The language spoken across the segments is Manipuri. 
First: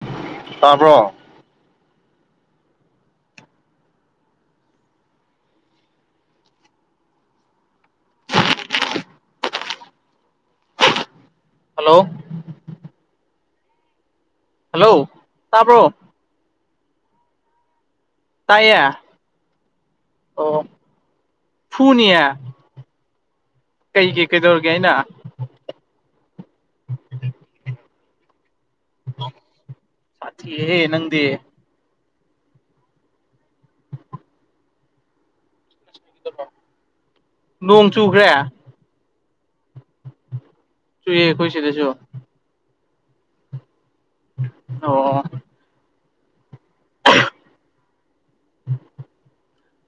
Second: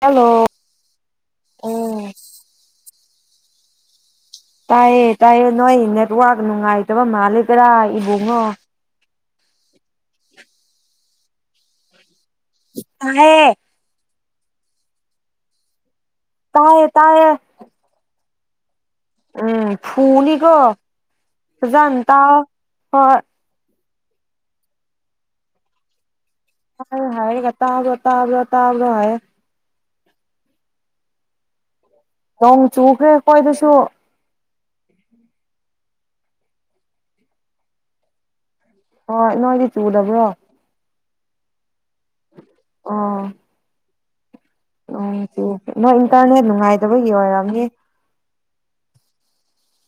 ꯍꯜꯂꯣ ꯇꯥꯕ꯭ꯔꯣ ꯑꯣ ꯇꯥꯏꯌꯦ ꯇꯥꯏꯌꯦ ꯅꯣꯏ ꯅꯦꯠꯋꯥꯛ ꯅꯨꯡꯉꯥꯏꯇꯕ ꯃꯥꯜꯂꯦꯗꯔꯥ ꯏꯕꯨꯡꯉꯣ ꯍꯜꯂꯣ ꯇꯥꯏꯍꯦ ꯍꯜꯂꯣ ꯇꯥꯕ꯭ꯔꯣ ꯇꯥꯏꯌꯦ ꯇꯥꯏꯌꯦ ꯇꯥꯏꯌꯦ ꯎꯝ ꯐꯨꯅꯤꯀꯣ ꯑꯣ ꯐꯖꯅ ꯐꯨꯅꯤꯌꯦ ꯇꯥꯎ ꯍꯣꯏ ꯀꯩꯒꯤ ꯀꯩꯗꯧꯔꯒꯦ ꯑꯩꯅ ꯇꯥꯏ ꯍꯥꯏꯔꯒ ꯇꯥꯕ꯭ꯔꯣ ꯇꯥꯕ꯭ꯔꯣ ꯇꯕ꯭ꯔꯣ ꯍꯥꯏꯌꯦ ꯁꯥꯊꯤꯔꯦꯍꯦ ꯅꯪꯗꯤ ꯅꯣꯡ ꯆꯨꯈ꯭ꯔꯦ ꯑꯩꯈꯣꯏꯗꯁꯨ ꯅꯣꯡ ꯆꯨꯈ꯭ꯔꯦ ꯍꯣꯏ ꯅꯣꯏꯗꯤ ꯆꯨꯗꯕ꯭ꯔꯣ ꯆꯨꯏꯌꯦ ꯑꯩꯈꯣꯏ ꯁꯤꯗꯁꯨ ꯑꯣ ꯅꯣꯡ ꯑꯣ ꯆꯨꯈ꯭ꯔꯦ ꯅꯣꯏ ꯏꯟꯇꯔꯅꯦꯠ ꯅꯨꯡꯉꯥꯏꯇꯕꯒꯤ ꯑꯣꯏꯔꯝꯅꯤ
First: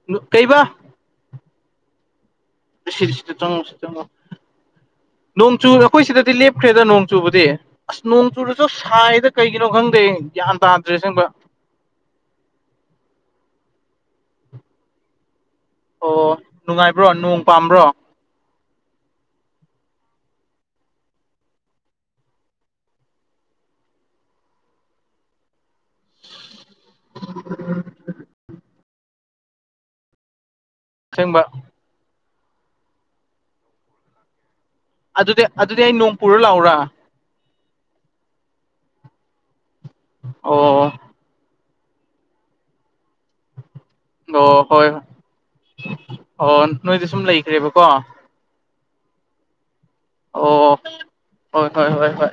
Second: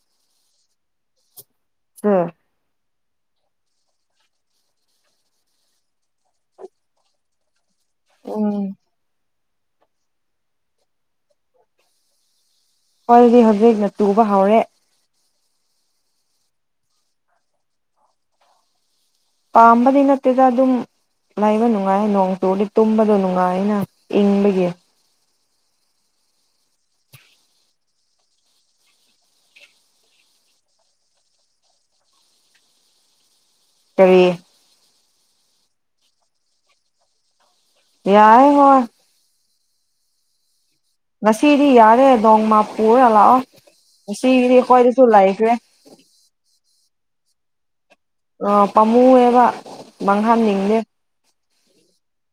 ꯅꯣ ꯀꯩꯕꯥ [unintelligible] ꯁꯤ ꯁꯤꯗ ꯆꯪꯉꯣ ꯁꯤ ꯆꯪꯉꯣ ꯅꯣꯡ ꯆꯨ ꯑꯩꯈꯣꯏ ꯁꯤꯗꯗꯤ ꯂꯦꯞꯈ꯭ꯔꯦꯗ ꯅꯣꯡ ꯆꯨꯕꯗꯤ ꯑꯁ ꯅꯣꯡ ꯎꯝ ꯆꯨꯨꯔꯁꯨ ꯁꯥꯏꯗ ꯀꯩꯒꯤꯅꯣ ꯈꯪꯗꯦ ꯒ꯭ꯌꯥꯟ ꯇꯥꯗ꯭ꯔꯦ ꯑꯁꯦꯡꯕ ꯑꯩꯈꯣꯏꯗꯤ ꯍꯧꯖꯤꯛꯅ ꯆꯨꯕ ꯍꯧꯔꯦ ꯑꯣ ꯅꯨꯡꯉꯥꯏꯕ꯭ꯔꯣ ꯅꯣꯡ ꯄꯥꯝꯕ꯭ꯔꯣ ꯄꯥꯝꯕꯗꯤ ꯅꯠꯇꯦꯗ ꯑꯗꯨꯝ ꯂꯩꯕ ꯅꯨꯡꯉꯥꯏ ꯅꯣꯡ ꯆꯨꯔꯗꯤ ꯇꯨꯝꯕꯗꯣ ꯅꯨꯡꯉꯥꯏꯅ ꯏꯪꯕꯒꯤ [unintelligible] ꯑꯁꯦꯡꯕ ꯀꯔꯤ ꯑꯗꯨꯗꯤ-ꯑꯗꯨꯗꯤ ꯑꯩ ꯅꯣꯡ ꯄꯨꯔ ꯂꯥꯛꯎꯔꯥ ꯌꯥꯏ ꯍꯣꯏ ꯑꯣ ꯉꯁꯤꯗꯤ ꯌꯥꯔꯦ ꯅꯣꯡꯃ ꯄꯨꯔꯥꯒ ꯂꯥꯛꯑꯣ ꯑꯣ ꯉꯁꯤꯒꯤꯗꯤ ꯍꯣꯏ ꯑꯩꯈꯣꯏꯗꯁꯨ ꯂꯩꯈ꯭ꯔꯦ ꯑꯣ ꯅꯣꯏꯗ ꯁꯨꯝ ꯂꯩꯈ꯭ꯔꯦꯕꯀꯣ ꯑ ꯄꯥꯝꯃꯨꯌꯦꯕ ꯑꯣ ꯃꯥꯡꯍꯟꯅꯤꯡꯗꯦ ꯍꯣꯏ ꯍꯣꯏ ꯍꯣꯏ ꯍꯣꯏ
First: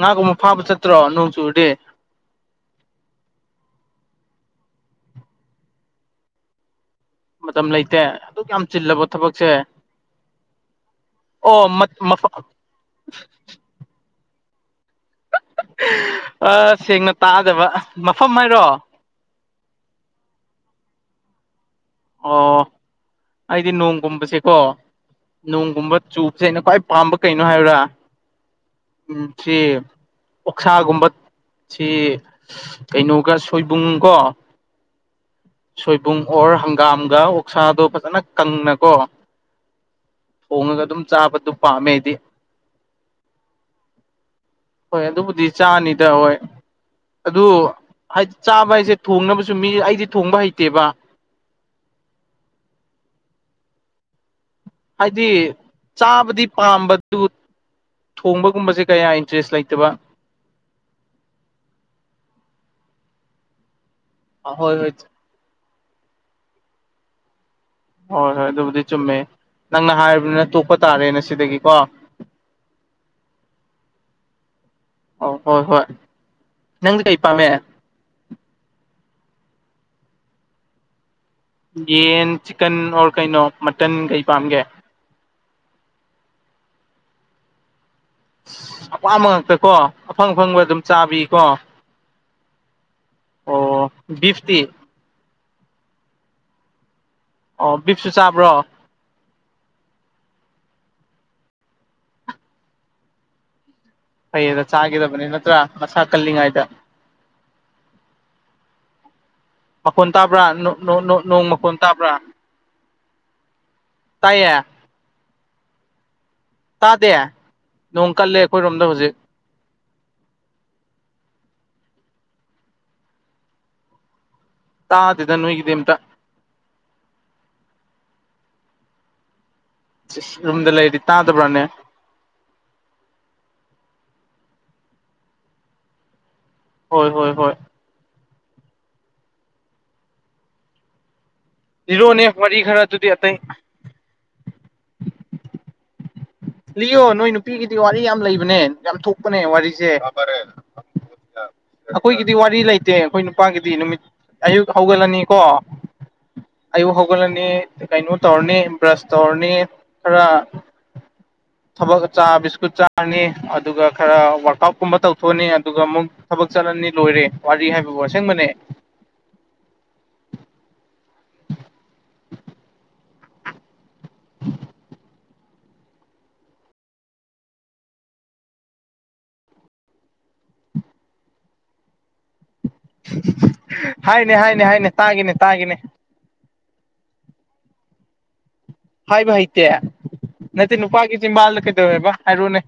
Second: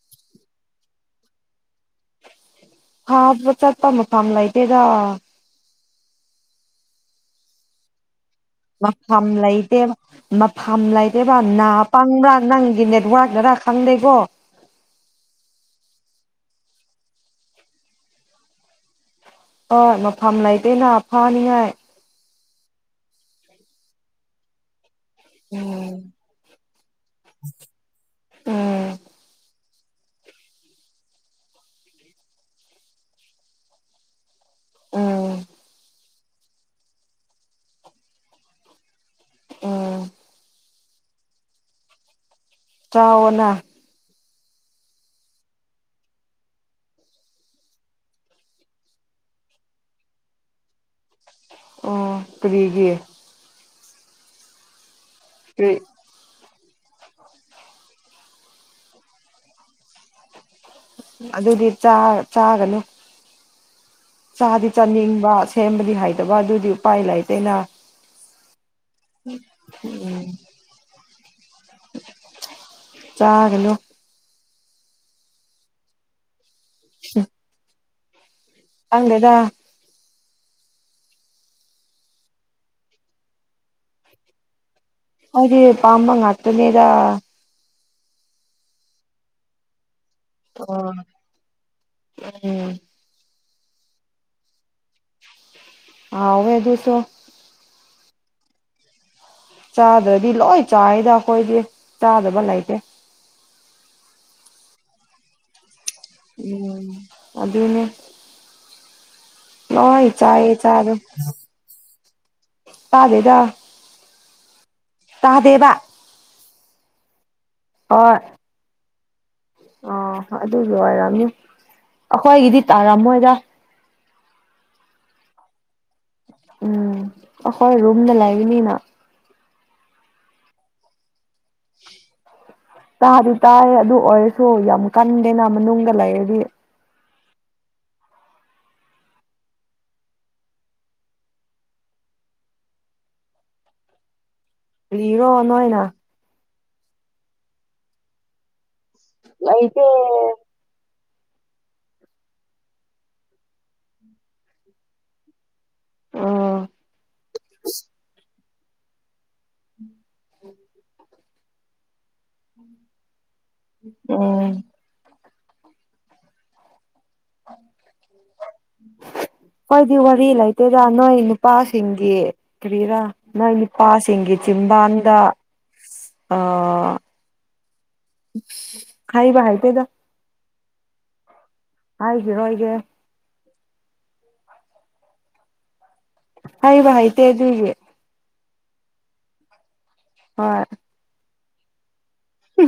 ꯉꯥꯒꯨꯝꯕ ꯐꯥꯕ ꯆꯠꯇ꯭ꯔꯣ ꯅꯣꯡ ꯆꯨꯨꯔꯗꯤ ꯐꯥꯕ ꯆꯠꯄ ꯃꯐꯝ ꯂꯩꯇꯦꯗ ꯃꯇꯝ ꯂꯩꯇꯦ ꯑꯗꯨꯛ ꯌꯥꯝ ꯆꯤꯜꯂꯕ ꯃꯐꯝ ꯊꯕꯛꯁꯦ ꯂꯩꯇꯦꯕ ꯃꯐꯝ ꯂꯩꯇꯦꯕ ꯑꯣ ꯅꯥ ꯄꯪꯕ꯭ꯔꯥ ꯅꯪꯒꯤ ꯅꯦꯠꯋꯥꯔꯛꯅꯔꯥ ꯈꯪꯗꯦꯀꯣ ꯑꯥ ꯁꯦꯡꯅ ꯇꯥꯗꯕ ꯃꯐꯝ ꯍꯥꯏꯔꯣ ꯍꯣꯏ ꯃꯐꯝ ꯂꯩꯇꯦꯅ ꯐꯥꯅꯤꯡꯉꯥꯏ ꯑꯣ ꯑꯩꯗꯤ ꯅꯣꯡꯒꯨꯝꯕꯁꯦꯀꯣ ꯎꯝ ꯅꯣꯡꯒꯨꯝꯕ ꯆꯨꯕꯁꯦ ꯑꯩꯅ ꯈ꯭ꯋꯥꯏ ꯄꯥꯝꯕ ꯀꯩꯅꯣ ꯍꯥꯏꯌꯨꯔꯥ ꯎꯝ [unintelligible] ꯁꯤ ꯑꯣꯛꯁꯥꯒꯨꯝꯕ ꯁꯤ ꯀꯩꯅꯣꯒ ꯁꯣꯏꯕꯨꯝ ꯀꯣ ꯑꯥ ꯁꯣꯏꯕꯨꯝ ꯑꯣꯔ ꯍꯪꯒꯥꯝꯒ ꯑꯣꯛꯁꯥꯗꯣ ꯐꯖꯅ ꯀꯪꯅꯀꯣ ꯎꯝ ꯊꯣꯡꯉꯒ ꯑꯗꯨꯝ ꯆꯥꯕꯗꯨ ꯄꯥꯝꯃꯦ ꯑꯩꯗꯤ ꯆꯥꯑꯣꯅ ꯍꯣꯏ ꯑꯗꯨꯕꯨꯗꯤ ꯆꯥꯅꯤꯗ ꯍꯣꯏ ꯑꯗꯨ ꯍꯥꯏꯗꯤ ꯆꯥꯕ ꯍꯥꯏꯁꯦ ꯊꯣꯡꯅꯕꯁꯨ ꯃꯤ ꯑꯩꯗꯤ ꯊꯣꯡꯕ ꯍꯩꯇꯦꯕ ꯑꯣ ꯀꯔꯤꯒꯤ ꯍꯥꯏꯗꯤ ꯀꯔꯤ ꯆꯥꯕꯗꯤ ꯄꯥꯝꯕꯗꯨ ꯊꯣꯡꯕꯒꯨꯝꯕꯁꯦ ꯀꯌꯥ ꯏꯟꯇꯔꯦꯁ ꯂꯩꯇꯕ ꯑꯗꯨꯗꯤ ꯆꯥ ꯆꯥꯒꯅꯨ ꯆꯥꯗꯤ ꯍꯣꯏ ꯍꯣꯏ ꯆꯥꯅꯤꯡꯕ ꯁꯦꯝꯕꯗꯤ ꯍꯩꯇꯕ ꯑꯗꯨꯗꯤ ꯎꯄꯥꯏ ꯂꯩꯇꯦꯅ ꯍꯣꯏ ꯍꯣꯏ ꯑꯗꯨꯕꯨꯗꯤ ꯆꯨꯝꯃꯦ ꯅꯪꯅ ꯍꯥꯏꯔꯕꯅꯤꯅ ꯇꯣꯛꯄ ꯇꯥꯔꯦ ꯉꯁꯤꯗꯒꯤ ꯀꯣ ꯆꯥꯒꯅꯨ ꯑꯧ ꯍꯣꯏ ꯍꯣꯏ ꯅꯪꯗꯤ ꯀꯩ ꯄꯥꯝꯃꯦ ꯈꯪꯗꯦꯗ ꯌꯦꯟ ꯆꯤꯀꯟ ꯑꯣꯔ ꯀꯩꯅꯣ ꯃꯇꯟ ꯀꯩ ꯄꯥꯝꯒꯦ ꯃꯣꯏꯗꯤ ꯄꯥꯝꯕ ꯉꯥꯛꯇꯅꯤꯗꯥ ꯑꯄꯥꯝꯕ ꯉꯥꯛꯇ ꯀꯣ ꯑꯐꯪ ꯑꯐꯪꯕ ꯑꯗꯨꯝ ꯑꯣ ꯆꯥꯕꯤ ꯀꯣ ꯎꯝ ꯑꯣ ꯕꯤꯐꯇꯤ ꯍꯥꯎꯋꯦ ꯑꯗꯨꯁꯨ ꯑꯣ ꯕꯤꯞꯁꯨ ꯆꯥꯕ꯭ꯔꯣ ꯆꯥꯗ꯭ꯔꯗꯤ ꯂꯣꯏ ꯆꯥꯏꯗ ꯑꯩꯈꯣꯏꯗꯤ ꯆꯥꯗꯕ ꯂꯩꯇꯦ [unintelligible] ꯆꯥꯒꯗꯕꯅꯤ ꯅꯠꯇ꯭ꯔꯥ ꯃꯁꯥ ꯀꯜꯂꯤꯉꯩꯗ ꯎꯝ ꯑꯗꯨꯅꯦ ꯂꯣꯏ ꯃꯈꯣꯟ ꯇꯥꯕ꯭ꯔꯥ ꯆꯥꯏꯌꯦ ꯆꯥꯗꯦ [unintelligible] ꯅꯣꯡ ꯃꯈꯣꯟ ꯇꯥꯕ꯭ꯔꯥ ꯇꯥꯗꯦꯗ ꯇꯥꯏꯌꯦ ꯇꯥꯗꯦꯕ ꯇꯥꯗꯦ ꯅꯣꯡ ꯍꯣꯏ ꯀꯜꯂꯦ ꯑꯩꯈꯣꯏꯔꯣꯝꯗ ꯍꯧꯖꯤꯛ ꯑꯣ ꯑꯗꯨꯗꯣ ꯑꯣꯏꯔꯝꯅꯤ ꯑꯩꯈꯣꯏꯒꯤꯗꯤ ꯇꯥꯔꯝꯃꯣꯏꯗ ꯇꯥꯗꯦꯗ ꯅꯣꯏꯒꯤꯗꯤ ꯑꯝꯇꯥ ꯎꯝ ꯑꯩꯈꯣꯏ ꯔꯨꯝꯗ ꯂꯩꯕꯅꯤꯅ ꯔꯨꯝꯗ ꯂꯩꯔꯗꯤ ꯇꯥꯗꯕ꯭ꯔꯥꯅꯦ ꯇꯥꯗꯤ ꯇꯥꯏ ꯑꯗꯨ ꯑꯣꯏꯔꯁꯨ ꯌꯥꯝ ꯀꯟꯗꯦꯅ ꯃꯅꯨꯡꯗ ꯂꯩꯔꯗꯤ ꯍꯣꯏ ꯍꯣꯏ ꯍꯣꯏ ꯂꯤꯔꯛꯑꯣꯅꯦ ꯋꯥꯔꯤ ꯈꯔꯗꯨꯗꯤ ꯑꯇꯩ ꯀꯔꯤꯅꯣ ꯅꯣꯏꯅ ꯂꯤꯌꯣ ꯅꯣꯏ ꯅꯨꯄꯤꯒꯤꯗꯤ ꯋꯥꯔꯤ ꯌꯥꯝ ꯂꯩꯕꯅꯦ ꯌꯥꯝ ꯊꯣꯛꯄꯅꯦ ꯂꯩꯇꯦ ꯋꯥꯔꯤꯁꯦ ꯑꯩꯈꯣꯏꯒꯤꯗꯤ ꯋꯥꯔꯤ ꯂꯩꯇꯦ ꯑꯩꯈꯣꯏ ꯅꯨꯄꯥꯒꯤꯗꯤ ꯅꯨꯃꯤꯠ ꯑꯌꯨꯛ ꯍꯧꯒꯠꯂꯅꯤꯀꯣ ꯎꯝ ꯑꯌꯨꯛ ꯍꯧꯒꯠꯂꯅꯤ ꯀꯩꯅꯣ ꯇꯧꯔꯅꯤ ꯕ꯭ꯔꯁ ꯇꯧꯔꯅꯤ ꯈꯔ ꯊꯕꯛ ꯆꯥ ꯕꯤꯁꯀꯨꯠ ꯆꯥꯔꯅꯤ ꯑꯗꯨꯒ ꯈꯔ ꯋꯔꯛ ꯎꯝ ꯑꯥꯎꯠ ꯀꯨꯝꯕ ꯇꯧꯊꯣꯛꯑꯅꯤ ꯑꯗꯨꯒ ꯑꯃꯨꯛ ꯊꯕꯛ ꯆꯠꯂꯅꯤ ꯂꯣꯏꯔꯦ ꯋꯥꯔꯤ ꯍꯥꯏꯕꯕꯨ ꯑꯁꯦꯡꯕꯅꯦ ꯈꯣꯢꯗꯤ ꯋꯥꯔꯤ ꯂꯩꯇꯦꯗ ꯅꯣꯏ ꯅꯨꯄꯥꯁꯤꯡꯒꯤ ꯀ꯭ꯔꯤꯔꯥ ꯅꯪ ꯅꯨꯅꯤꯄꯥꯁꯤꯡꯒꯤ ꯆꯤꯝꯕꯥꯟꯗ ꯑ ꯍꯥꯏꯕ ꯍꯥꯏꯇꯦꯗ ꯍꯥꯏꯒꯤꯔꯣꯢ ꯀꯦ ꯍꯥꯏꯅꯦ ꯍꯥꯏꯅꯦ ꯍꯥꯏꯅꯦ ꯇꯥꯒꯦꯅꯦ ꯇꯥꯒꯦꯅꯦ ꯍꯥꯏꯕ ꯍꯩꯇꯦ ꯑꯗꯨꯒꯤ ꯍꯥꯏꯕ ꯍꯩꯇꯦ ꯍꯣꯏ ꯅꯠꯇꯦ ꯅꯨꯄꯥꯒꯤ ꯆꯤꯝꯕꯥꯜꯗ ꯀꯩꯗꯧꯋꯦꯕ ꯍꯥꯏꯔꯣꯅꯦ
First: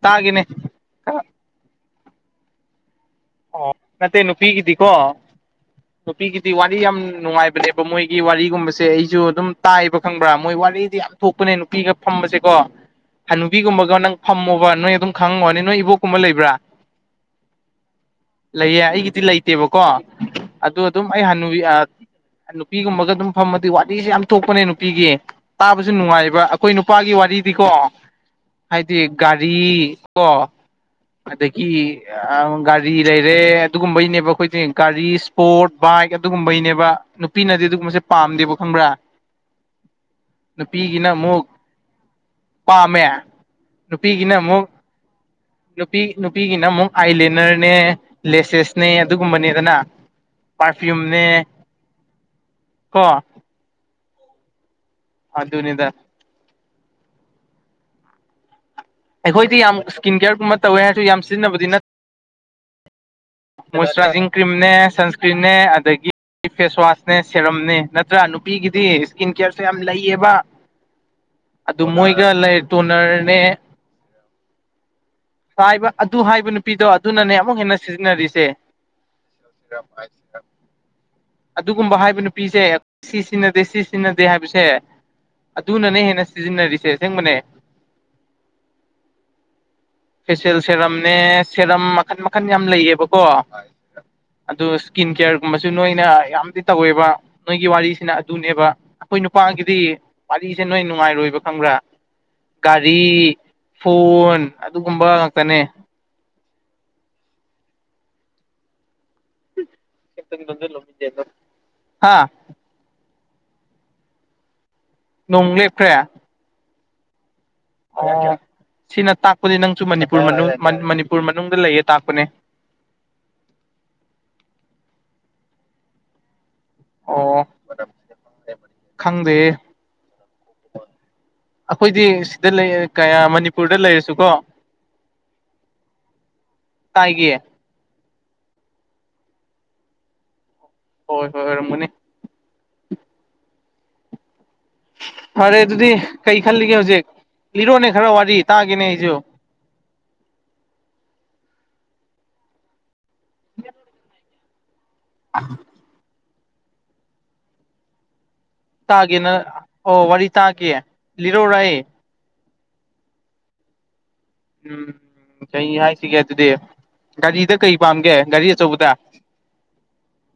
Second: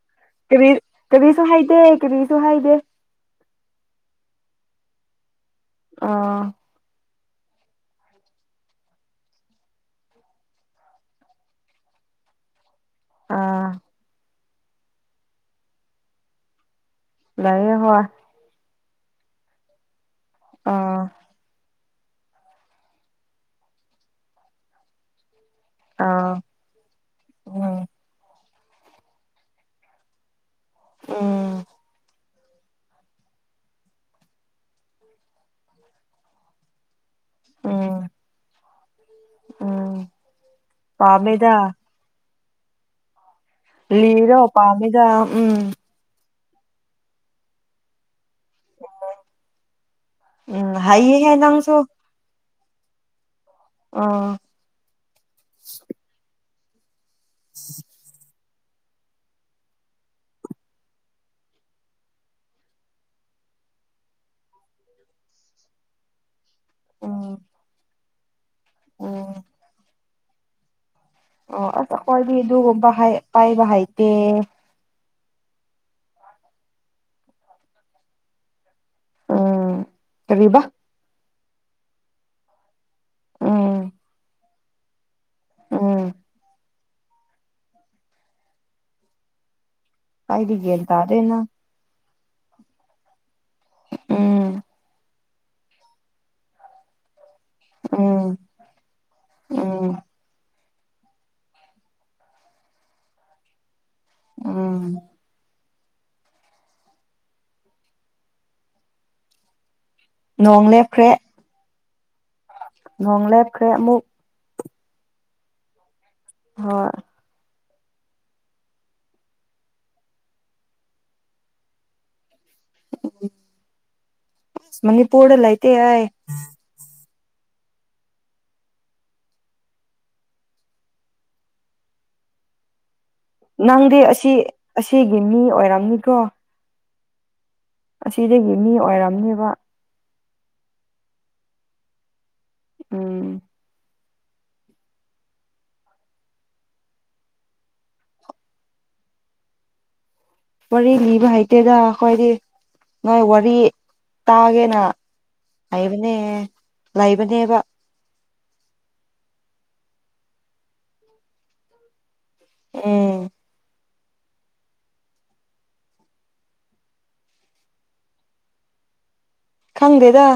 ꯇꯥꯒꯤꯅꯦ ꯀꯔꯤ ꯀꯔꯤꯁꯨ ꯍꯥꯏꯗꯦ ꯀꯔꯤꯁꯨ ꯍꯥꯏꯗꯦ ꯑꯣ ꯅꯠꯇꯦ ꯅꯨꯄꯤꯒꯤꯗꯤꯀꯣ ꯑꯥ ꯅꯨꯄꯤꯒꯤꯗꯤ ꯋꯥꯟ ꯋꯥꯔꯤ ꯌꯥꯝ ꯅꯨꯡꯉꯥꯏꯕꯅꯦꯕ ꯃꯣꯏꯒꯤ ꯋꯥꯔꯤꯒꯨꯝꯕꯁꯦ ꯑꯩꯁꯨ ꯑꯗꯨꯝ ꯇꯥꯏꯕ ꯈꯪꯕ꯭ꯔꯥ ꯃꯣꯏ ꯋꯥꯔꯤꯗꯤ ꯌꯥꯝ ꯊꯣꯛꯄꯅꯦ ꯅꯨꯄꯤꯒ ꯐꯝꯕꯁꯦ ꯀꯣ ꯑꯥ ꯍꯅꯨꯕꯤꯒꯨꯝꯕꯒ ꯅꯪ ꯐꯝꯃꯣꯕ ꯅꯣꯏ ꯑꯗꯨꯝ ꯈꯪꯉꯝꯒꯅꯤ ꯅꯣꯏ ꯏꯕꯣꯛꯒꯨꯝꯕ ꯂꯩꯕ꯭ꯔꯥ ꯂꯩꯌꯦ ꯍꯣꯢ ꯂꯩꯌꯦ ꯑꯩꯒꯤꯗꯤ ꯂꯩꯇꯦꯕꯀꯣ ꯑꯗꯨ ꯑꯥ ꯑꯗꯨꯝ ꯑꯩ ꯍꯥꯟꯅꯨꯕꯤ ꯑꯥ ꯅꯨꯄꯤꯒꯨꯝꯕꯒ ꯑꯗꯨꯝ ꯐꯝꯃꯗꯤ ꯋꯥꯔꯤꯁꯦ ꯌꯥꯝ ꯊꯣꯛꯄꯅꯦ ꯅꯨꯄꯤꯒꯤ ꯇꯥꯕꯁꯨ ꯑꯥ ꯅꯨꯡꯉꯥꯏꯕ ꯑꯩꯈꯣꯏ ꯅꯨꯄꯥꯒꯤ ꯋꯥꯔꯤꯗꯤꯀꯣ ꯎꯝ ꯍꯥꯏꯗꯤ ꯒꯥꯔꯤ ꯀꯣ ꯎꯝ ꯑꯗꯒꯤ ꯑꯥ ꯒꯔꯤ ꯒꯥꯔꯤ ꯂꯩꯔꯦ ꯑꯗꯨꯒꯨꯝꯕꯩꯅꯦꯕ ꯑꯩꯈꯣꯏ ꯒꯥꯔꯤ ꯏꯁꯄꯣꯔꯠ ꯕꯥꯏꯛ ꯑꯗꯨꯒꯨꯝꯕꯩꯅꯦꯕ ꯅꯨꯄꯤꯅꯗꯤ ꯑꯗꯨꯒꯨꯝꯕꯁꯤ ꯎꯝ ꯄꯥꯝꯗꯦꯕ ꯈꯪꯕ꯭ꯔꯥ ꯎꯝ ꯅꯨꯄꯤꯒꯤꯅ ꯑꯃꯨꯛ ꯄꯥꯝꯃꯦꯗ ꯄꯥꯝꯃꯦ ꯅꯨꯄꯤꯒꯤꯅ ꯂꯤꯔꯣ ꯑꯃꯨꯛ ꯄꯥꯝꯃꯦꯗ ꯎꯝ ꯅꯨꯄꯤ ꯅꯨꯄꯤꯒꯤꯅ ꯑꯃꯨꯛ ꯑꯥꯏꯂꯦꯅꯥꯔ ꯅꯦ ꯂꯦꯁꯦꯁꯅꯦ ꯑꯗꯨꯒꯨꯝꯕꯅꯦꯗꯅ ꯎꯝ ꯄꯥꯔꯐꯤꯌꯨꯝꯅꯦ ꯍꯩꯌꯦꯍꯦ ꯅꯪꯁꯨ ꯀꯣ ꯑꯥ ꯑꯗꯨꯅꯤꯗ ꯎꯝ [inaudible] ꯑꯩꯈꯣꯏꯗꯤ ꯌꯥꯝ ꯏꯁꯀꯤꯟ ꯀꯤꯌꯥꯔꯒꯨꯝꯕ ꯇꯧꯋꯦ ꯍꯥꯏꯔꯁꯨ ꯌꯥꯝ ꯁꯤꯖꯤꯟꯅꯕꯗꯤ ꯅꯠꯇꯦ ꯃꯣꯏꯆꯔꯥꯏꯖꯤꯡ ꯀ꯭ꯔꯤꯝꯅꯦ ꯁꯟꯁꯀ꯭ꯔꯤꯟꯅꯦ ꯑꯗꯒꯤ ꯐꯦꯁꯋꯥꯁꯅꯦ ꯎꯝ ꯁꯦꯔꯝꯅꯦ ꯅꯠꯇ꯭ꯔꯥ ꯅꯨꯄꯤꯒꯤꯗꯤ ꯏꯁꯀꯤꯟ ꯎꯝ ꯀꯦꯌꯥꯔꯁꯨ ꯌꯥꯝ ꯂꯩꯌꯦꯕ ꯑꯣ ꯑꯗꯨ ꯑꯁ ꯃꯣꯏꯒ ꯑꯩꯈꯣꯏꯗꯤ ꯂꯩ ꯑꯗꯨꯒꯨꯝꯕ ꯍꯥꯏ ꯇꯣꯟꯅꯥꯔꯅꯦ ꯄꯥꯏꯕ ꯍꯩꯇꯦ ꯍꯥꯏꯕ ꯑꯗꯨ ꯍꯥꯏꯕ ꯅꯨꯄꯤꯗꯣ ꯑꯗꯨꯅꯅꯦ ꯑꯃꯨꯛ ꯍꯦꯟꯅ ꯁꯤꯖꯤꯟꯅꯔꯤꯁꯦ ꯎꯝ ꯀꯔꯤꯕ ꯑꯗꯨꯒꯨꯝꯕ ꯍꯥꯏꯕ ꯅꯨꯄꯤꯁꯦ ꯁꯤ ꯁꯤꯖꯤꯟꯅꯗꯦ ꯁꯤ ꯎꯝ ꯁꯤꯖꯤꯟꯅꯗꯦ ꯍꯥꯏꯕꯁꯦ ꯑꯗꯨꯅꯅꯦ ꯎꯝ ꯍꯦꯟꯅ ꯁꯤꯖꯤꯟꯅꯔꯤꯁꯦ ꯑꯁꯦꯡꯕꯅꯦ ꯑꯩꯗꯤ ꯐꯦꯁꯦꯜ ꯒ꯭ꯌꯥꯟ ꯇꯥꯗꯦ ꯁꯦꯔꯝꯅꯦ ꯅꯪ ꯁꯦꯔꯝ ꯃꯈꯟ ꯃꯈꯟ ꯌꯥꯝ ꯂꯩꯌꯦꯕꯀꯣ ꯎꯝ ꯑꯗꯨ ꯁ꯭ꯀꯤꯟ ꯀꯦꯌꯔ ꯃꯁꯨ ꯅꯣꯏꯅ ꯌꯥꯝꯗꯤ ꯇꯧꯋꯦꯕ ꯅꯣꯏꯒꯤ ꯋꯥꯔꯤꯁꯤꯅ ꯎꯝ ꯑꯗꯨꯅꯦꯕ ꯑꯈꯣꯏ ꯅꯨꯄꯥꯒꯤꯗꯤ ꯎꯝ ꯋꯥꯔꯤꯖꯦ ꯅꯣꯏ ꯅꯨꯡꯉꯥꯏꯔꯣꯏꯕ ꯈꯪꯕ꯭ꯔꯥ ꯒꯥꯔꯤ ꯐꯣꯟ ꯎꯝ ꯑꯗꯨꯒꯨꯝꯕ ꯉꯥꯛꯇꯅꯦ ꯅꯣꯡ ꯂꯦꯞꯈ꯭ꯔꯦ [unintelligible] ꯍꯥ ꯅꯣꯡ ꯂꯦꯞꯈ꯭ꯔꯦ ꯑꯃꯨꯛ ꯅꯣꯡꯂꯦꯞꯈ꯭ꯔꯦ ꯍꯣꯏ ꯑꯣ ꯁꯤꯅ ꯇꯥꯛꯄꯗꯤ ꯅꯪꯁꯨ ꯃꯅꯤꯄꯨꯔ ꯃꯅꯨꯡ ꯃꯅꯤ ꯃꯅꯤꯄꯨꯔ ꯃꯅꯨꯡꯗ ꯂꯩꯌꯦ ꯇꯥꯛꯄꯅꯦ ꯃꯅꯤꯄꯨꯔꯗ ꯂꯩꯇꯦ ꯑꯩ ꯑꯣ ꯈꯪꯗꯦ ꯑꯈꯣꯏꯗꯤ ꯁꯤꯗ ꯂꯩ ꯀꯌꯥ ꯃ ꯅꯪꯗꯤ ꯑꯁꯤ ꯑꯁꯤꯒꯤ ꯃꯤ ꯑꯣꯏꯔꯝꯅꯤꯀꯣ ꯀꯥꯏꯒꯤ ꯑꯁꯤꯗꯒꯤ ꯃꯤ ꯑꯣꯏꯔꯝꯅꯤꯕ ꯍꯣꯏ ꯍꯣꯏ ꯑꯣꯏꯔꯝꯒꯅꯤ ꯎꯝ ꯐꯔꯦ ꯑꯗꯨꯗꯤ ꯀꯩ ꯈꯜꯂꯤꯒꯦ ꯍꯧꯖꯤꯛ ꯂꯤꯔꯛꯑꯣꯅꯦ ꯈꯔ ꯋꯥꯔꯤ ꯇꯥꯒꯦꯅꯦ ꯑꯩꯖꯨ ꯋꯥꯔꯤ ꯂꯤꯕ ꯍꯩꯇꯦꯗ ꯑꯈꯣꯏꯗꯤ ꯅꯣꯏ ꯋꯥꯔꯤ ꯇꯥꯒꯦꯅ ꯑꯥꯍ ꯂꯩꯕꯅꯦ ꯂꯩꯕꯅꯦꯕ ꯇꯥꯒꯦꯅ ꯑꯣ ꯋꯥꯔꯤ ꯇꯥꯒꯦ ꯂꯤꯔꯥꯛꯑꯣꯔꯥ ꯑꯩ ꯎꯝ ꯎꯝ ꯀꯩ ꯍꯥꯏꯁꯤꯒꯦ ꯑꯗꯨꯗꯤ ꯒꯥꯔꯤꯗ ꯀꯩ ꯄꯥꯝꯒꯦ ꯒꯥꯔꯤ ꯑꯆꯧꯕꯗ ꯈꯪꯗꯦꯗ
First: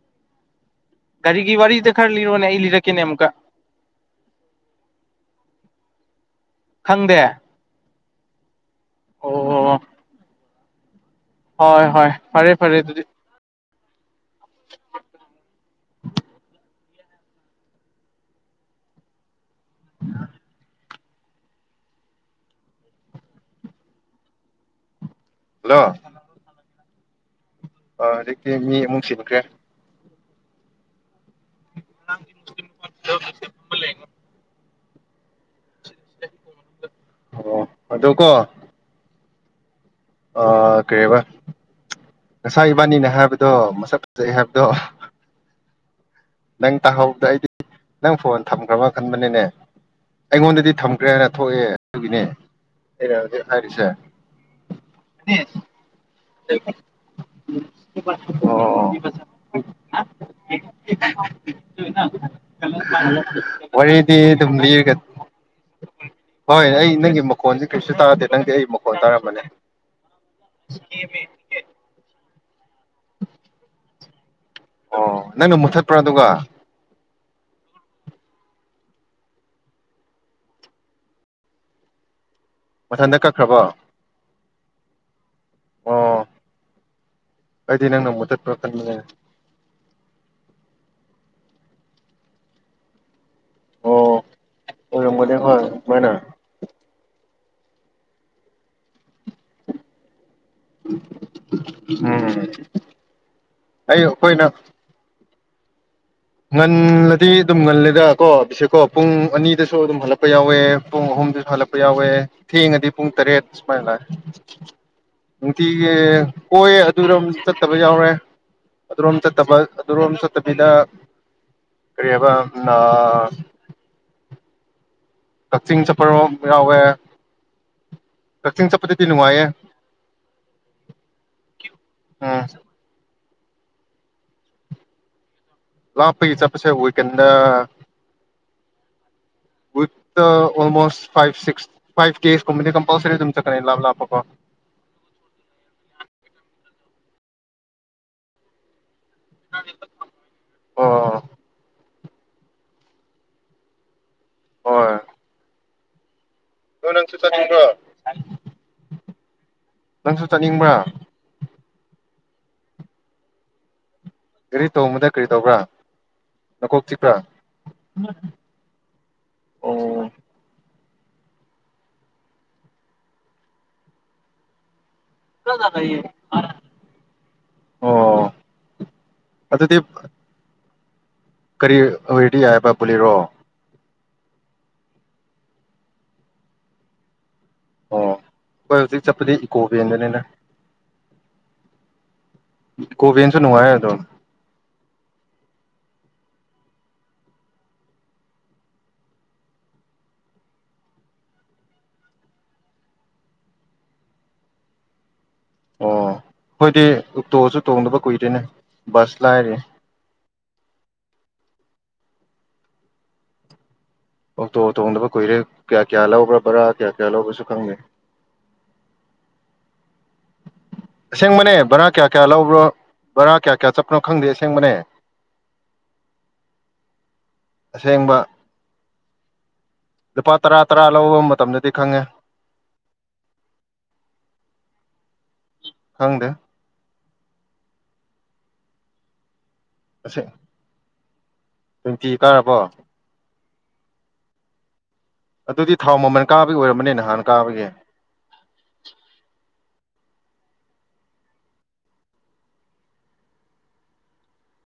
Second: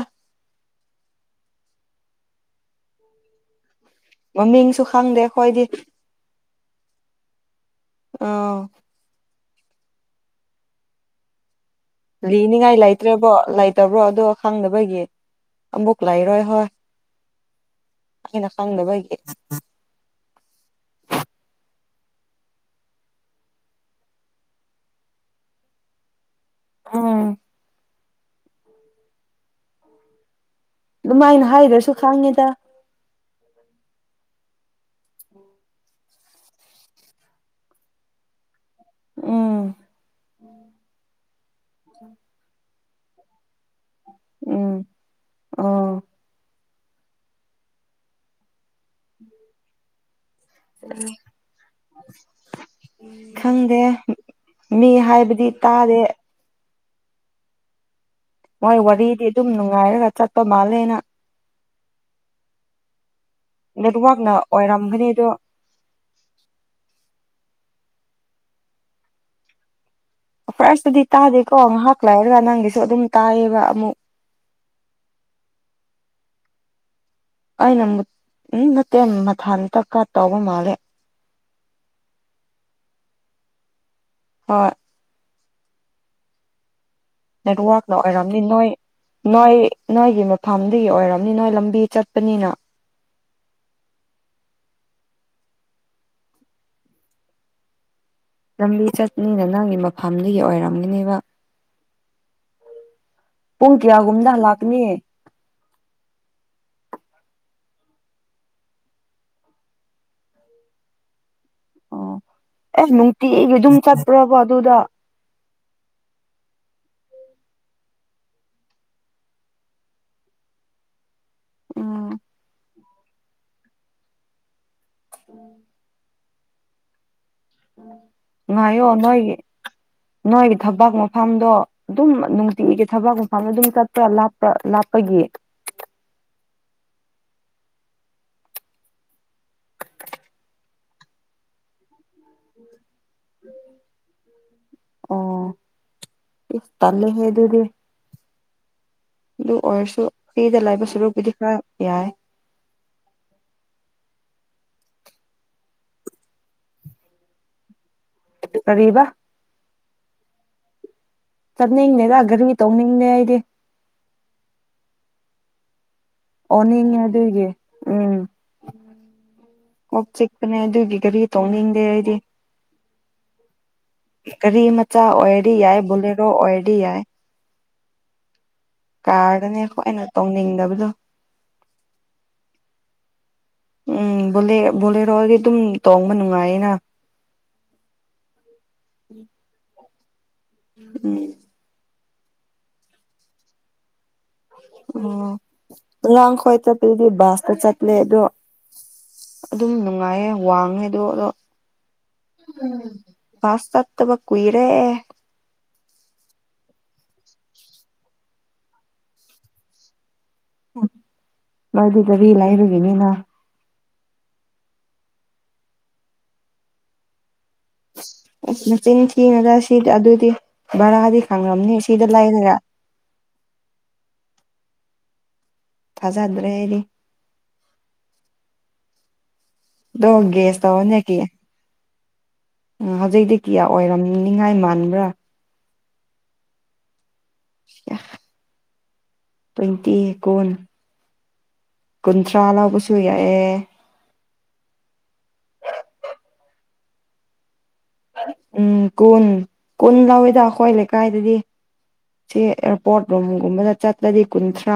ꯒꯥꯔꯤꯒꯤ ꯋꯥꯔꯤꯖꯦ ꯈꯔ ꯂꯤꯔꯣꯅꯦ ꯑꯩ ꯂꯤꯔꯛꯀꯦꯅꯦ ꯑꯃꯨꯛꯀꯥ ꯃꯃꯤꯡꯁꯨ ꯈꯪꯗꯦ ꯑꯈꯣꯏꯗꯤ ꯈꯪꯗꯦ ꯑꯥꯎ ꯑꯣ ꯍꯣꯏ ꯍꯣꯏ ꯐꯔꯦ ꯂꯤꯅꯤꯡꯉꯥꯏ ꯐꯔꯦ ꯑꯗꯨꯗꯤ ꯂꯩꯇ꯭ꯔꯕꯣ ꯂꯩꯇꯕ꯭ꯔꯣ ꯑꯗꯨ ꯈꯪꯗꯕꯒꯤ ꯑꯃꯨꯛ ꯂꯩꯔꯣꯏ ꯍꯣꯏ ꯑꯈꯣꯏꯅ ꯈꯪꯗꯕꯒꯤ [inaudible] ꯍꯜꯂꯣ ꯎꯝ ꯑꯥ ꯍꯧꯖꯤꯛꯇꯤ ꯃꯤ ꯑꯃꯨꯛ ꯁꯤꯟꯈ꯭ꯔꯦ ꯑꯗꯨꯃꯥꯏꯅ ꯍꯥꯏꯗ꯭ꯔꯁꯨ ꯈꯪꯉꯤꯗ [unintelligible] ꯑꯣ ꯑꯗꯣ ꯀꯣ ꯎꯝ ꯑꯥ ꯀꯩꯔꯤꯕ ꯉꯁꯥꯏ ꯏꯕꯥꯅꯤꯅ ꯍꯥꯏꯕꯗꯣ ꯃꯁꯛ ꯐꯖꯩ ꯍꯥꯏꯕꯗꯣ ꯎꯝ ꯑꯣ ꯅꯪ ꯇꯥꯍꯧꯗ ꯑꯩꯗꯤ ꯅꯪ ꯐꯣꯟ ꯊꯝꯈ꯭ꯔꯕ ꯈꯟꯕꯅꯤꯅꯦ ꯑꯩꯉꯣꯟꯗꯗꯤ ꯊꯝꯈ꯭ꯔꯦ ꯍꯥꯏꯅ ꯊꯣꯛꯑꯦ ꯑꯗꯨꯒꯤꯅꯦ ꯑꯩꯅ ꯍꯧꯖꯤꯛ ꯈꯪꯗꯦ ꯍꯥꯏꯔꯤꯁꯦ ꯃꯤ ꯍꯥꯏꯕꯗꯤ ꯇꯥꯗꯦ ꯍ [unintelligible] [inaudible] ꯃꯥꯏ ꯋꯥꯔꯤꯗꯤ ꯑꯗꯨꯝ ꯅꯨꯡꯉꯥꯏꯔꯒ ꯆꯠꯄ ꯃꯥꯜꯂꯦ ꯅꯪ [unintelligible] ꯋꯥꯔꯤꯗꯤ ꯅꯦꯠꯋꯥꯛꯅ ꯑꯗꯨꯝ ꯂꯤꯒ ꯑꯣꯏꯔꯝꯒꯅꯤ ꯑꯗꯣ ꯍꯣꯏ ꯑꯩ ꯅꯪꯒꯤ ꯃꯈꯣꯟꯁꯦ ꯀꯔꯤꯁꯨ ꯇꯥꯗꯦ ꯅꯪꯗꯤ ꯑꯩ ꯃꯈꯣꯟ ꯇꯥꯔꯝꯕꯅꯦ ꯐꯥꯔꯁꯇꯗꯤ ꯇꯥꯗꯦꯀꯣ ꯉꯥꯏꯍꯥꯛ ꯂꯩꯥꯏꯔꯒ ꯅꯪꯒꯤꯁꯨ ꯑꯗꯨꯝ ꯇꯥꯏꯌꯦꯕ ꯑꯃꯨꯛ ꯑꯣ ꯅꯪꯅ ꯃꯨꯠꯊꯠꯄ꯭ꯔꯥ ꯑꯗꯨꯒ ꯑꯩꯅ ꯃꯨꯠ ꯑꯝ ꯅꯠꯇꯦ ꯃꯊꯟꯇ ꯀꯥꯠ ꯇꯧꯕ ꯃꯥꯜꯂꯦ ꯃꯊꯟꯇ ꯀꯛꯈ꯭ꯔꯕꯣ ꯍꯣꯏ ꯑꯣ ꯑꯩꯗꯤ ꯅꯦꯠꯋꯔꯛꯅ ꯅꯪꯅ ꯑꯣꯏꯔꯝꯅꯤ ꯃꯨꯠꯊꯠꯄ꯭ꯔꯥ ꯅꯣꯏ ꯈꯟꯕꯅꯦ ꯅꯣꯏ ꯅꯣꯏꯒꯤ ꯃꯐꯝꯗꯒꯤ ꯑꯣꯏꯔꯝꯅꯤ ꯅꯣꯏ ꯂꯝꯕꯤ ꯆꯠꯄꯅꯤꯅ ꯑꯣ ꯑꯣꯏꯔꯝꯒꯅꯤ [unintelligible] ꯂꯝꯕꯤ ꯆꯠꯄꯅꯤꯅ ꯅꯪꯒꯤ ꯃꯐꯝꯗꯒꯤ ꯑꯣꯏꯔꯝ ꯍꯝ ꯄꯨꯡ ꯀꯌꯥꯒꯨꯝꯕꯗ ꯍꯜꯂꯥꯛꯀꯅꯤ ꯉꯜꯂꯗꯤ ꯑꯗꯨꯝ ꯉꯜꯂꯦꯗꯀꯣ ꯕꯤꯁꯦꯀꯣ ꯄꯨꯡ ꯑꯅꯤꯗꯁꯨ ꯑꯗꯨꯝ ꯍꯜꯂꯛꯄ ꯌꯥꯎꯋꯦ ꯄꯨꯡ ꯑꯍꯨꯝꯗꯁꯨ ꯍꯜꯂꯛ ꯄ ꯌꯥꯎꯋꯦ ꯑꯣ ꯑꯦ ꯊꯦꯡꯉꯗꯤ ꯄꯨꯡ ꯇꯔꯦꯠ ꯅꯨꯡꯇꯤꯒꯤ ꯑꯗꯨꯝ ꯁꯨꯃꯥꯏꯅ ꯂꯥꯛꯑꯦ ꯆꯠꯄ꯭ꯔꯕ ꯑꯗꯨꯗ ꯅꯨꯡꯇꯤꯒꯤ ꯀꯣꯏ ꯑꯗꯨꯔꯣꯝ ꯆꯠꯇꯕ ꯌꯥꯎꯔꯦ ꯑꯗꯨꯔꯣꯝ ꯆꯠꯇꯕ ꯑꯗꯨꯔꯣꯝ ꯆꯠꯇꯕꯤꯗ ꯀꯔꯤ ꯎꯝ ꯍꯥꯏꯕ ꯀꯛꯆꯤꯡ ꯆꯠꯄꯔꯣꯝ ꯌꯥꯎꯋꯦ ꯀꯛꯆꯤꯡ ꯉꯥꯏꯌꯣ ꯆꯠꯄꯗꯗꯤ ꯅꯣꯏꯒꯤ ꯅꯨꯡꯉꯥꯏꯌꯦ ꯅꯣꯏꯒꯤ ꯊꯕꯛ ꯃꯐꯝꯗꯣ ꯑꯗꯨꯝ ꯎꯝ ꯅꯨꯡꯇꯤꯒꯤ ꯊꯕꯛ ꯃꯐꯝ ꯑꯗꯨꯝ ꯆꯠ ꯂꯥꯞꯄ ꯂꯥꯞꯄꯒꯤ ꯂꯞꯄꯒꯤ ꯆꯠꯄꯁꯦ ꯋꯤꯀꯟꯗ ꯋꯤꯛꯇ ꯑꯣꯜꯃꯣꯁ ꯐꯥꯏꯞ ꯁꯤꯛꯁ ꯐꯥꯏꯞ ꯀꯦꯀꯨꯝꯕꯗꯤ ꯀꯝꯄꯜꯁꯔꯤ ꯑꯗꯨꯝ ꯆꯠꯀꯅꯤ ꯂꯥꯞ ꯂꯥꯞꯄ ꯀꯣ ꯑꯣ ꯏꯁ ꯇꯜꯂꯦꯍꯦ ꯑꯗꯨꯗꯤ ꯑꯗꯨ ꯑꯣꯏꯔꯁꯨ ꯐ꯭ꯔꯤꯗ ꯂꯩꯕ ꯑꯣ ꯁꯔꯨꯛꯕꯨꯗꯤ ꯈꯔ ꯌꯥꯏ ꯍꯣꯏ ꯗꯣ ꯅꯪꯁꯨ ꯆꯠꯅꯤꯡꯕ꯭ꯔꯣ ꯀꯔꯤꯕ ꯅꯪꯁꯨ ꯆꯠꯅꯤꯡꯕ꯭ꯔꯥ ꯆꯠꯅꯤꯡꯗꯦꯗ ꯒꯥꯔꯤ ꯇꯧꯅꯤꯡꯗꯦ ꯑꯩꯗꯤ ꯒꯥꯔꯤ ꯇꯣꯡꯕꯗ ꯀꯔꯤ ꯇꯧꯕ꯭ꯔꯥ ꯅꯀꯣꯛ ꯑꯣꯅꯤꯡꯉꯦ ꯆꯤꯛꯄ꯭ꯔꯥ ꯑꯗꯨꯒꯤ ꯎꯝ ꯀꯣꯛ ꯑꯣ ꯆꯤꯛ ꯑꯗꯨꯒꯤ ꯒꯥꯔꯤ ꯇꯧꯅꯤꯡꯗꯦ ꯑꯩꯗꯤ ꯒꯥꯔꯤ ꯃꯆꯥ ꯑꯣꯏꯔꯗꯤ ꯌꯥꯏ ꯕꯣꯂꯦꯔꯣ ꯑꯣꯏꯔꯗꯤ ꯌꯥꯏ ꯑꯣ ꯀꯥꯔꯗꯅꯦꯀꯣ ꯑꯗꯨꯗꯤ ꯑꯩꯅ ꯇꯧꯅꯤꯡꯗꯕꯗꯣ ꯀꯔꯤ ꯑꯣꯏꯔꯗꯤ ꯌꯥꯏꯌꯦꯕ ꯕꯣꯂꯦꯔꯣ ꯎꯝ ꯕꯣꯂꯦꯔꯣꯗꯤ ꯑꯗꯨꯝ ꯇꯣꯡꯕ ꯅꯨꯡꯉꯥꯏꯌꯦꯅ ꯑꯣ ꯑꯩꯈꯣꯏ ꯍꯧꯖꯤꯛ ꯆꯠꯄꯗꯤ ꯏꯀꯣ ꯚꯦꯟꯗꯅꯤꯅ ꯎꯝ ꯀꯣꯚꯦꯟꯁꯨ ꯅꯨꯡꯉꯥꯏ ꯑꯗꯣ ꯎꯝ ꯂꯥꯡ ꯈ꯭ꯋꯥꯏ ꯆꯠꯄꯗꯨꯗꯤ ꯕꯥꯁꯇ ꯆꯠꯂꯦ ꯑꯗꯣ ꯑꯗꯨꯝ ꯅꯨꯡꯉꯥꯏꯌꯦ ꯋꯥꯡꯉꯦ ꯑꯗꯣ ꯑꯗꯣ ꯎꯝ ꯄꯥꯁ ꯇꯠ ꯇꯕꯥ ꯀꯨꯏꯔꯦ ꯑꯣ ꯈꯣꯏꯗꯤ ꯑꯣꯛꯇꯣꯁꯨ ꯇꯣꯡꯗꯕ ꯀꯨꯏꯗꯣꯏꯦꯅꯦ ꯕꯁ ꯂꯥꯏꯔꯤ ꯎꯝ ꯃꯥꯗꯨ ꯒꯔꯤ ꯂꯩꯕꯒꯤꯅꯤꯅ ꯑꯣꯛꯇꯣ ꯇꯣꯡꯗꯕ ꯀꯨꯏꯔꯦ ꯀꯌꯥ ꯀꯌꯥ ꯂꯧꯕ꯭ꯔꯥ ꯕꯔꯥ ꯀꯌꯥ ꯀꯌꯥ ꯂꯧꯕꯁꯨ ꯈꯪꯗꯦ ꯃꯆꯤꯟ ꯊꯤꯅꯨꯗ ꯁꯤ ꯑꯗꯨꯗꯤ ꯚꯔꯥꯗꯤ ꯑꯁꯦꯡꯕꯅꯦ ꯈꯪꯈ꯭ꯔꯅꯤ ꯕꯔꯥ ꯁꯤꯗ ꯀꯌꯥ ꯀꯌꯥ ꯂꯥꯏꯔꯒ ꯂꯧꯕ꯭ꯔꯣ ꯕꯔꯥ ꯀꯌꯥ ꯀꯌꯥ ꯆꯞꯄꯅꯣ ꯈꯪꯗꯦ ꯑꯁꯦꯡꯕꯅꯦ ꯊꯥꯖꯗ꯭ꯔꯦ ꯑꯩꯗꯤ ꯑꯁꯦꯡꯕ ꯑꯗꯣ ꯂꯨꯄꯥ ꯒꯦꯁ ꯇꯔꯥ ꯇꯔꯥ ꯇꯧꯑꯣꯅꯦ ꯂꯧꯕ ꯀꯌꯥ ꯃꯇꯝꯗꯗꯤ ꯈꯪꯉꯦ ꯍꯧꯖꯤꯛꯇꯤ ꯀꯌꯥ ꯑꯣꯏꯔꯝꯅꯤꯉꯥꯏ ꯃꯥꯟꯕ꯭ꯔꯥ ꯈꯪꯗꯦ ꯇ꯭ꯋꯦꯟꯇꯤ ꯑꯁꯦꯡ ꯀꯨꯟ ꯇ꯭ꯋꯦꯟꯇꯤ ꯀꯨꯟꯊ꯭ꯔꯥ ꯀꯥꯔꯕꯣ ꯂꯧꯕꯁꯨ ꯌꯥꯏꯌꯦ ꯑꯗꯨꯗꯤ ꯊꯥꯎ ꯃꯃꯜ ꯀꯥꯕꯒꯤ ꯑꯣꯏꯔꯝꯕꯅꯦ ꯅꯍꯥꯟ ꯀꯥꯕꯒꯤ ꯎꯝ ꯀꯨꯟ ꯀꯨꯟ ꯂꯧꯋꯦꯗ ꯑꯩꯈꯣꯏ ꯂꯩꯀꯥꯏꯗꯗꯤ ꯁꯤ ꯑꯦꯔꯄꯣꯔꯠ ꯔꯨꯝꯒꯨꯝꯕꯗ ꯆꯠꯇ꯭ꯔꯗꯤ ꯀꯨꯟꯊ꯭ꯔꯥ